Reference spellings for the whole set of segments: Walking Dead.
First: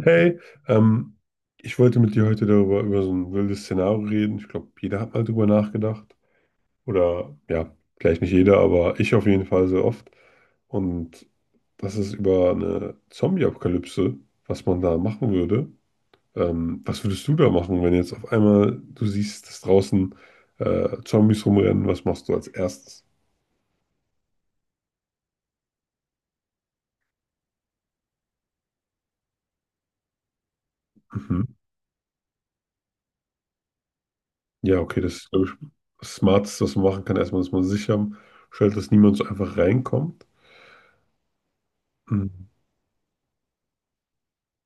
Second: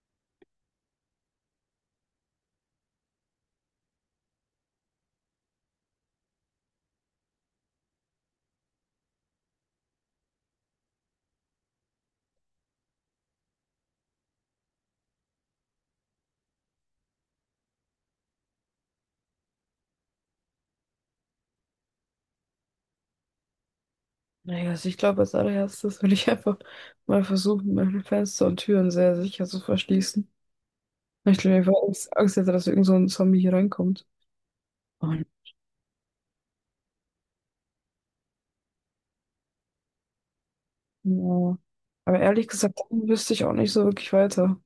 Hey, ähm, ich wollte mit dir heute darüber über so ein wildes Szenario reden. Ich glaube, jeder hat mal drüber nachgedacht. Oder ja, vielleicht nicht jeder, aber ich auf jeden Fall sehr oft. Und das ist über eine Zombie-Apokalypse, was man da machen würde. Was würdest du da machen, wenn jetzt auf einmal du siehst, dass draußen Zombies rumrennen? Was machst du als erstes? Naja, also ich glaube, als allererstes würde ich einfach mal versuchen, meine Fenster und Türen sehr sicher zu verschließen. Ich Mhm. glaube, ich war Angst hätte, dass irgend so ein Zombie hier reinkommt. Ja, okay, das Und, ist, glaube ich, das Smarteste, was man machen kann. Erstmal, dass man sicher stellt, dass niemand so einfach reinkommt. ja. Aber Mhm. ehrlich gesagt, dann wüsste ich auch nicht so wirklich weiter.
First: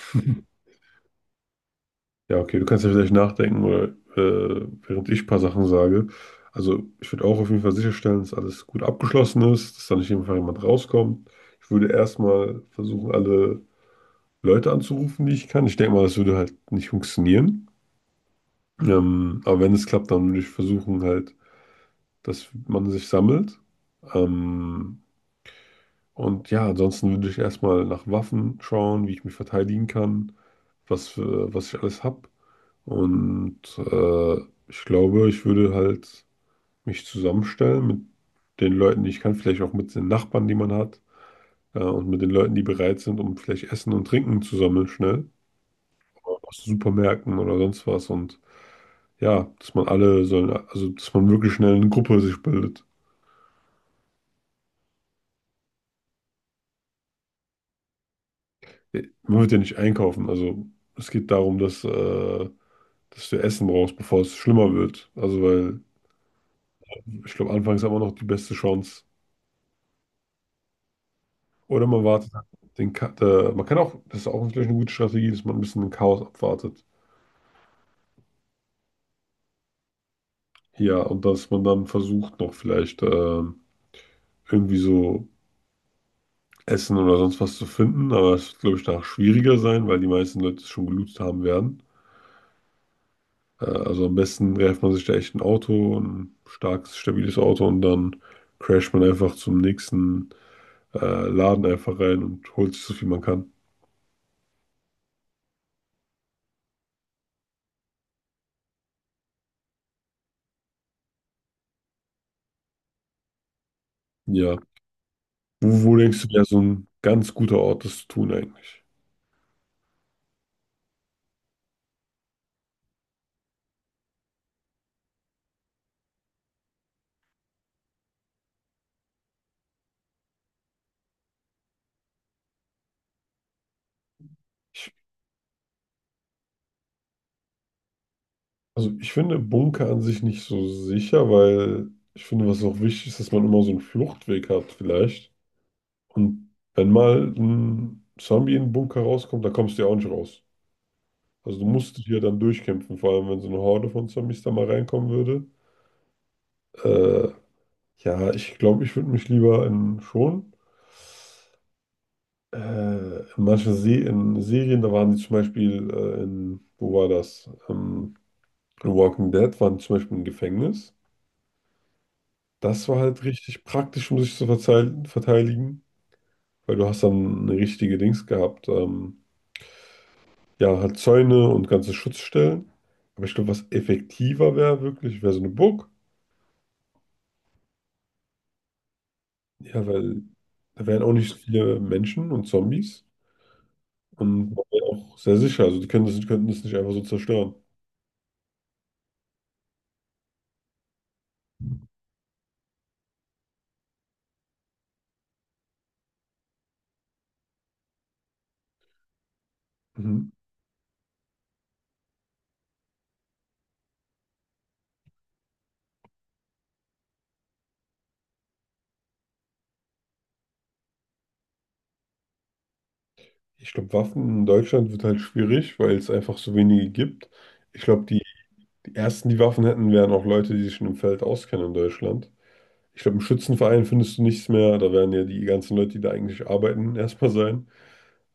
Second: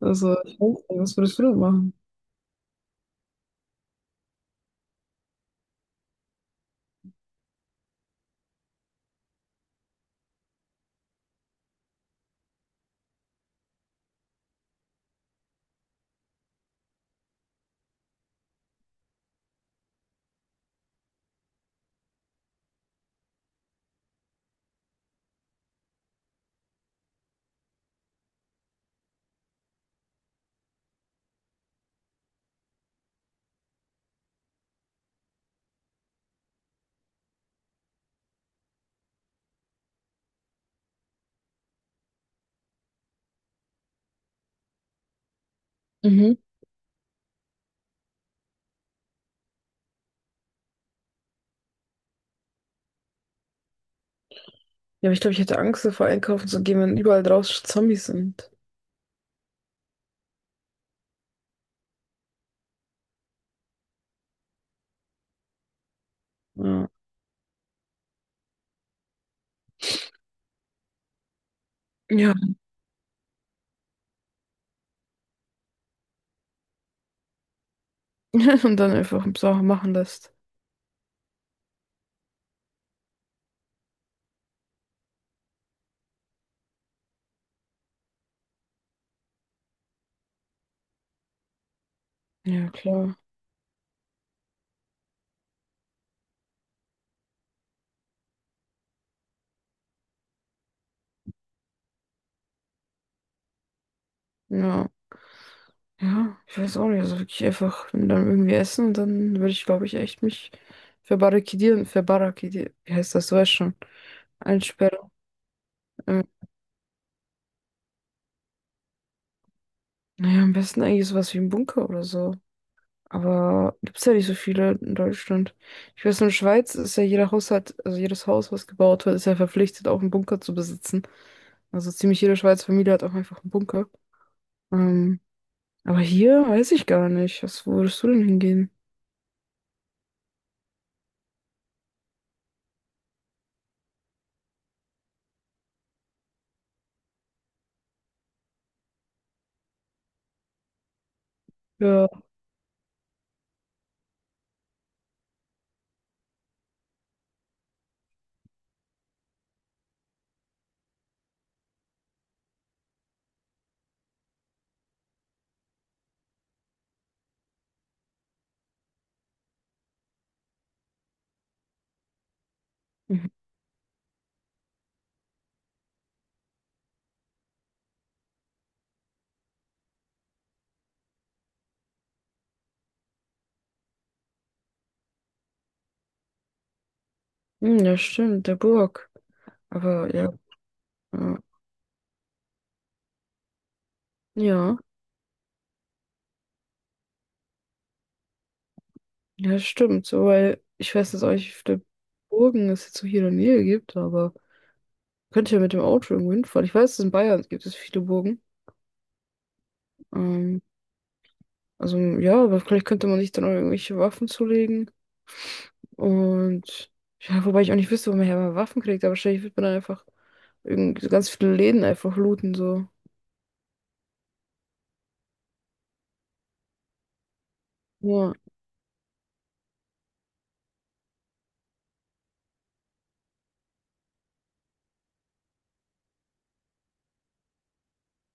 Also, ich weiß nicht, was würdest du denn machen? Ja, okay, du kannst ja vielleicht nachdenken oder während ich ein paar Sachen sage. Also ich würde auch auf jeden Fall sicherstellen, dass alles gut abgeschlossen ist, dass da nicht einfach jemand rauskommt. Ich würde erstmal versuchen, alle Leute anzurufen, die ich kann. Ich denke mal, das würde halt nicht funktionieren. Aber wenn es klappt, dann würde ich versuchen halt, dass man sich sammelt. Ähm, und ja, ansonsten würde ich erstmal nach Waffen schauen, wie ich mich verteidigen kann, was ich alles habe. Und ich glaube, ich würde halt mich zusammenstellen mit den Leuten, die ich kann, vielleicht auch mit den Nachbarn, die man hat, und mit den Leuten, die bereit sind, um vielleicht Essen und Trinken zu sammeln, schnell, Mhm. aus Supermärkten oder sonst was. Und ja, dass man alle sollen, also dass man wirklich schnell eine Gruppe sich bildet. Ja, aber ich glaube, ich hätte Angst davor, einkaufen zu gehen, wenn überall draußen Zombies sind. Man wird ja nicht einkaufen, also es geht darum, dass, dass du Essen brauchst, bevor es schlimmer wird. Also, weil Ja. ich glaube, anfangs haben wir noch die beste Chance. Oder man wartet Ja. den Ka man kann auch, das ist auch vielleicht eine gute Strategie, dass man ein bisschen den Chaos abwartet. Und dann einfach Sachen machen lässt. Ja, und dass man dann versucht, noch vielleicht irgendwie so Essen oder sonst was zu finden. Aber es wird, glaube ich, danach schwieriger sein, weil die meisten Leute es schon gelootet haben werden. Ja, klar. Also am besten greift man sich da echt ein Auto, ein starkes, stabiles Auto und dann crasht man einfach zum nächsten äh, Laden einfach rein und holt sich so viel man kann. Ja. Ja, ich weiß auch nicht. Also wirklich einfach dann irgendwie essen und dann würde ich, glaube ich, echt mich verbarrikadieren. Wie heißt das? Du weißt schon. Ja. Einsperren. Wo, wo denkst Ähm, du, wäre so ein ganz guter Ort, das zu tun eigentlich? naja, am besten eigentlich sowas wie ein Bunker oder so. Aber gibt's ja nicht so viele in Deutschland. Ich weiß, in der Schweiz ist ja jeder Haushalt, also jedes Haus, was gebaut wird, ist ja verpflichtet, auch einen Bunker zu besitzen. Also ziemlich jede Schweizer Familie hat auch einfach einen Bunker. Ich Ähm, aber hier weiß ich gar nicht. Was, wo würdest du denn hingehen? Also ich finde Bunker an sich nicht so sicher, weil ich finde, was auch wichtig ist, dass man immer so einen Fluchtweg hat vielleicht. Und wenn mal ein Zombie in den Bunker rauskommt, dann kommst du ja auch nicht raus. Also du musst dich Ja. ja dann durchkämpfen, vor allem wenn so eine Horde von Zombies da mal reinkommen würde. Äh, ja, ich glaube, ich würde mich lieber in schon. In manchen Se in Serien, da waren die zum Beispiel in, wo war das? In Walking Dead waren die zum Beispiel im Gefängnis. Das war halt Mhm. richtig praktisch, um sich zu verteidigen, weil du hast dann eine richtige Dings gehabt. Ja, halt Zäune und ganze Schutzstellen. Aber ich glaube, was effektiver wäre wirklich, wäre so eine Burg. Hm, ja, stimmt, der Burg. Ja, Aber weil ja, da wären auch nicht so ja, viele Menschen und Zombies. Und man ja, wäre auch sehr sicher. Also die können das, die könnten das nicht einfach so zerstören. ja, stimmt. So, weil ich weiß jetzt auch nicht, wie viele Burgen es jetzt so hier in der Nähe gibt, aber könnte ja mit dem Auto irgendwo hinfahren. Ich weiß, dass in Bayern gibt es viele Burgen. Mhm. Ähm, also ja, aber vielleicht könnte man sich dann auch irgendwelche Waffen zulegen. Und ja, wobei ich auch nicht wüsste, wo man her mal Waffen kriegt, aber wahrscheinlich wird man dann einfach irgend ganz viele Läden einfach looten, so. Ich glaube, Waffen in Deutschland wird halt schwierig, weil es einfach so wenige gibt. Ich glaube, Ja, die ersten, die Waffen hätten, wären auch Leute, die sich schon im Feld auskennen in Deutschland. Ich glaube, im Schützenverein findest du nichts mehr. Da werden ja die ganzen Leute, die da eigentlich arbeiten, erstmal sein.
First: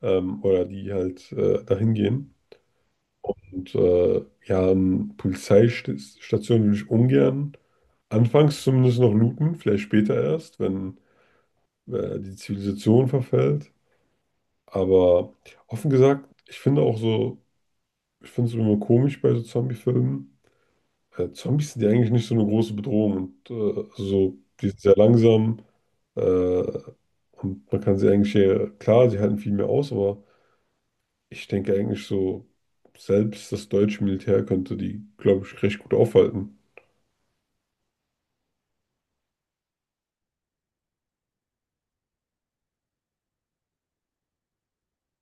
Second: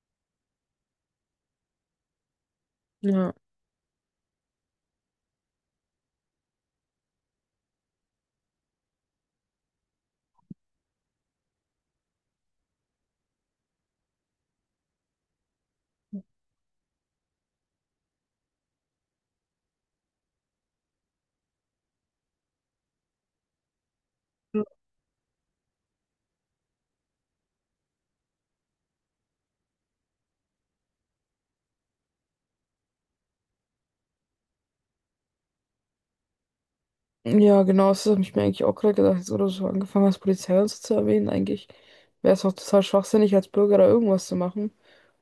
Oder die halt dahin gehen. ja. Und ja, an Polizeistationen würde ich ungern. Anfangs zumindest noch looten, vielleicht später erst, wenn die Zivilisation verfällt. Aber offen gesagt, ich finde auch so, ich finde es immer komisch bei so Zombie-Filmen. Zombies sind ja eigentlich nicht so eine große Bedrohung und also so, die sind sehr langsam äh, und man kann sie eigentlich, klar, sie halten viel mehr aus, aber ich denke eigentlich so, selbst das deutsche Militär könnte die, glaube ich, recht gut aufhalten. Ja, genau, das habe ich mir eigentlich auch gerade gedacht, jetzt wo du so angefangen hast, Polizei und so zu erwähnen. Eigentlich wäre es auch total schwachsinnig, als Bürger da irgendwas zu machen,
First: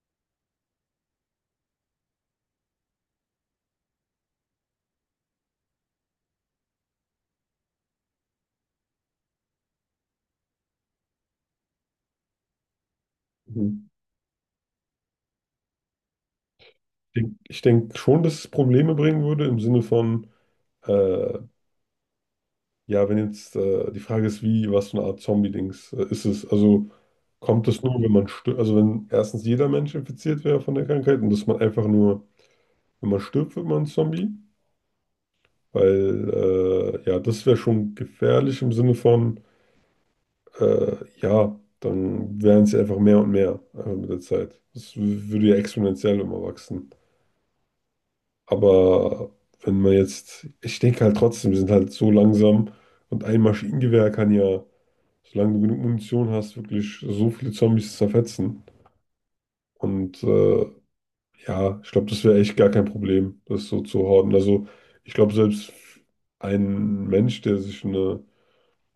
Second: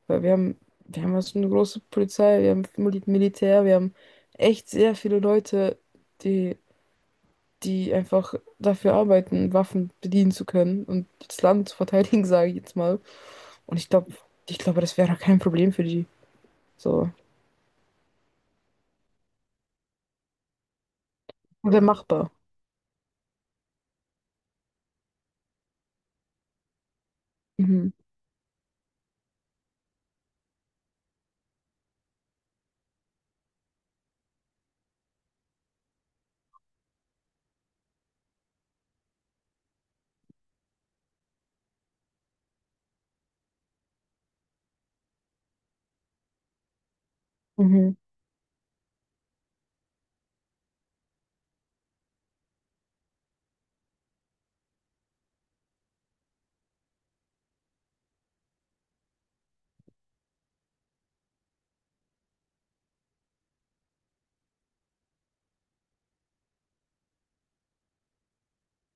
weil wir haben also eine große Polizei, wir haben Mil- Militär, wir haben echt sehr viele Leute, die, die einfach dafür arbeiten, Waffen bedienen zu können und das Land zu verteidigen, sage ich jetzt mal. Und Mhm. ich glaube, das wäre doch kein Problem für die. So, Ich denk schon, dass es Probleme bringen würde im Sinne von, äh, wäre machbar. ja, wenn jetzt die Frage ist, wie, was für eine Art Zombie-Dings ist es? Also kommt das Mhm. nur, wenn man stirbt, also wenn erstens jeder Mensch infiziert wäre von der Krankheit und dass man einfach nur wenn man stirbt, wird man ein Zombie. Weil, ja, das wäre schon gefährlich im Sinne von, äh, ja, dann wären es ja einfach mehr und mehr einfach mit der Zeit. Würde ja exponentiell immer wachsen. Mhm. Aber wenn man jetzt, ich denke halt trotzdem, wir sind halt so langsam und ein Maschinengewehr kann ja, solange du genug Munition hast, wirklich so viele Zombies zerfetzen. Und ja, ich glaube, das wäre echt gar kein Problem, das so zu horten. Also ich glaube, selbst ein Mensch,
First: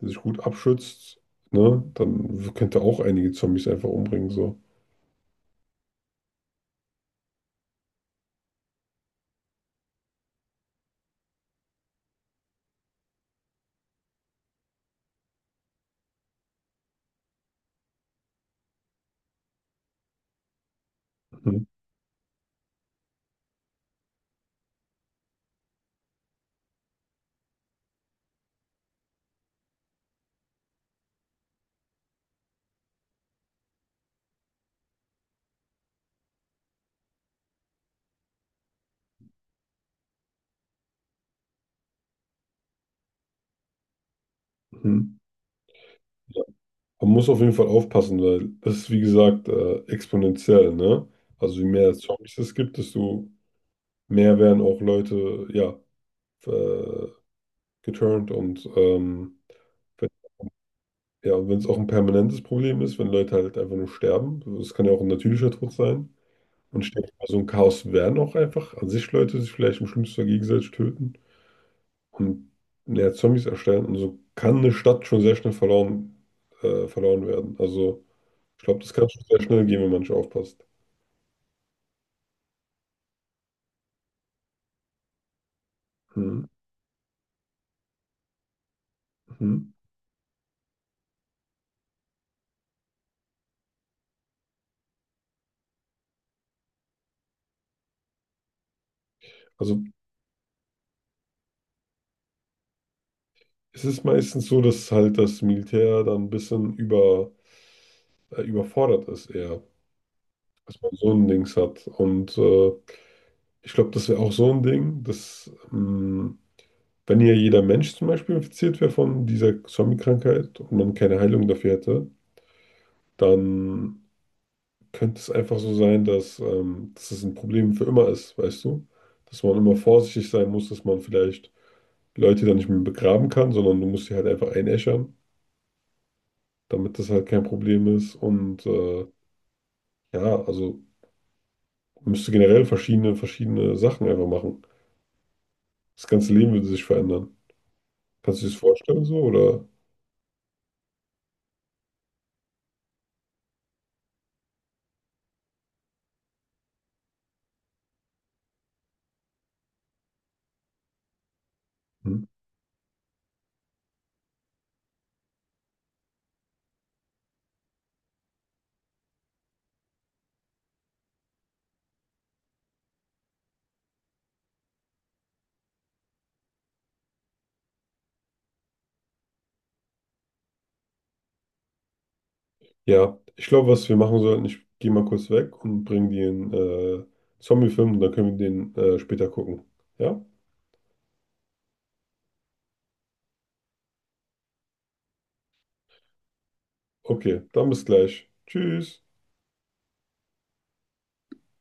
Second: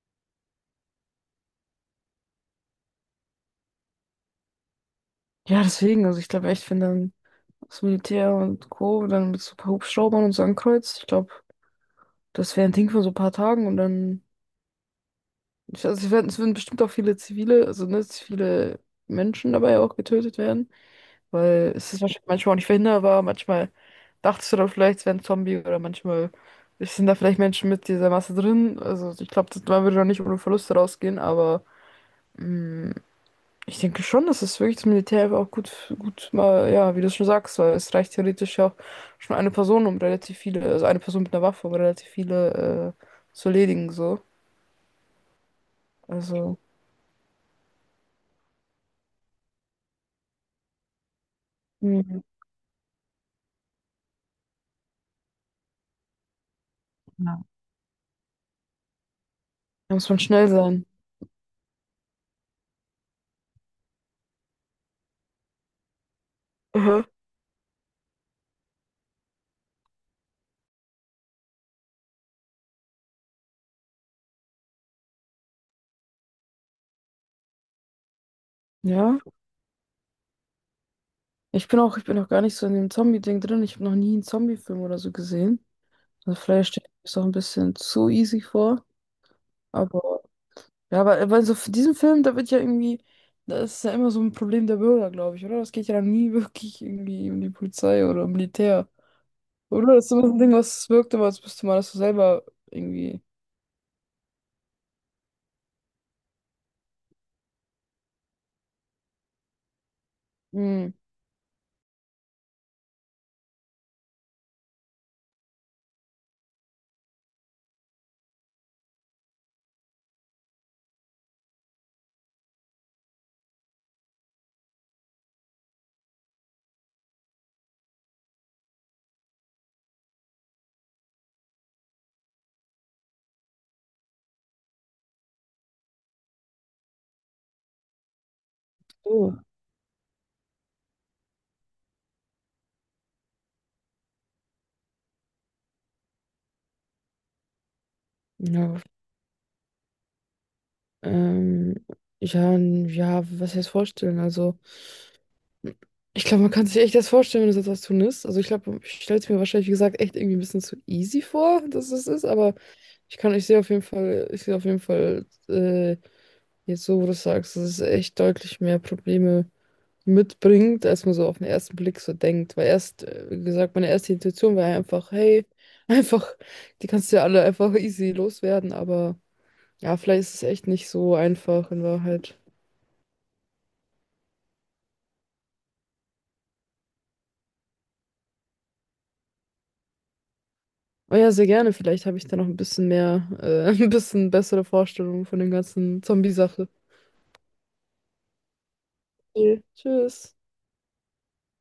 der sich gut abschützt, ne, dann könnte auch einige Zombies einfach umbringen. So. Ja, deswegen, also ich glaube echt, wenn dann das Militär und Co. dann mit so ein paar Hubschraubern und so ein Kreuz. Ich glaube, das wäre ein Ding von so ein paar Tagen und dann. Ich, also es würden bestimmt auch viele zivile, also ne, viele Menschen dabei auch getötet werden. Mhm. Weil es ist wahrscheinlich manchmal auch nicht verhinderbar. Manchmal dachtest du da vielleicht, es wäre ein Zombie oder manchmal sind da vielleicht Menschen mit dieser Masse drin. Also ich glaube, man würde doch nicht ohne Verluste rausgehen, aber. Mm. Ich denke schon, dass es wirklich das Militär auch gut, gut mal, ja, wie du schon sagst, weil es reicht theoretisch ja auch schon eine Person, um relativ viele, also eine Person mit einer Waffe, um relativ viele zu erledigen, so. Mhm. Ja. Also, Man muss auf jeden Fall aufpassen, weil das ist, wie gesagt, exponentiell, ne? Also je mehr hm, Zombies es gibt, desto mehr werden auch Leute, ja, äh, ja. geturnt und Da muss wenn- man schnell sein. ja, und wenn es auch ein permanentes Problem ist, wenn Leute halt einfach nur sterben, das kann ja auch ein natürlicher Tod sein. Und Mhm. stell dir mal, so ein Chaos werden auch einfach an sich Leute sich vielleicht im schlimmsten Fall gegenseitig töten und ja, Zombies erstellen. Und so kann eine Stadt schon sehr schnell verloren werden. Also ich glaube, das kann Ja, schon sehr schnell gehen, wenn man nicht aufpasst. ich bin auch gar nicht so in dem Zombie-Ding drin. Ich habe noch nie einen Zombie-Film oder so gesehen. Also Hm, vielleicht stelle ich mir das auch ein bisschen zu easy vor, hm. aber ja, aber bei so f- diesem Film, da wird ja irgendwie, das ist ja immer so ein Problem der Bürger, glaube ich, oder? Das geht ja dann nie wirklich irgendwie um die Polizei oder um Militär. Also Oder? Das ist immer so ein Ding, was wirkt, aber als müsste man das so selber irgendwie. es ist meistens so, dass halt das Militär dann ein bisschen überfordert ist eher, dass man Hm. so ein Dings hat. Und ich glaube, das wäre auch so ein Ding, dass... mh, wenn hier jeder Mensch zum Beispiel infiziert wäre von dieser Zombie-Krankheit und man keine Heilung dafür hätte, dann könnte es einfach so sein, dass, dass es ein Problem für immer ist, weißt du? Dass man immer vorsichtig sein muss, dass man vielleicht Leute dann nicht mehr begraben kann, sondern du musst sie halt einfach einäschern, damit das halt kein Problem ist. Und So. ja, also man müsste generell verschiedene Sachen einfach machen. Das ganze Leben würde sich verändern. Kannst du dir das Ja, vorstellen so oder? ähm, ja, n- ja, was heißt vorstellen? Also, ich glaube, man kann sich echt das vorstellen, wenn es etwas tun ist. Also, ich glaube, ich stelle es mir wahrscheinlich, wie gesagt, echt irgendwie ein bisschen zu easy vor, dass es ist, Hm. aber ich kann, ich sehe auf jeden Fall, ich sehe auf jeden Fall jetzt, so wo du sagst, dass es echt deutlich mehr Probleme mitbringt, als man so auf den ersten Blick so denkt. Weil erst, wie gesagt, meine erste Intuition war einfach, hey, einfach, die kannst du ja alle einfach easy loswerden, aber ja, vielleicht ist es echt nicht so einfach in Wahrheit. Ja, ich glaube, was wir machen sollten, ich gehe mal kurz weg und bringe den Zombie-Film und dann können wir den später gucken. Ja? Oh ja, sehr gerne. Vielleicht habe ich da noch ein bisschen mehr, ein bisschen bessere Vorstellungen von dem ganzen Zombie-Sache. Okay, dann bis gleich. Tschüss. Okay, Tschüss.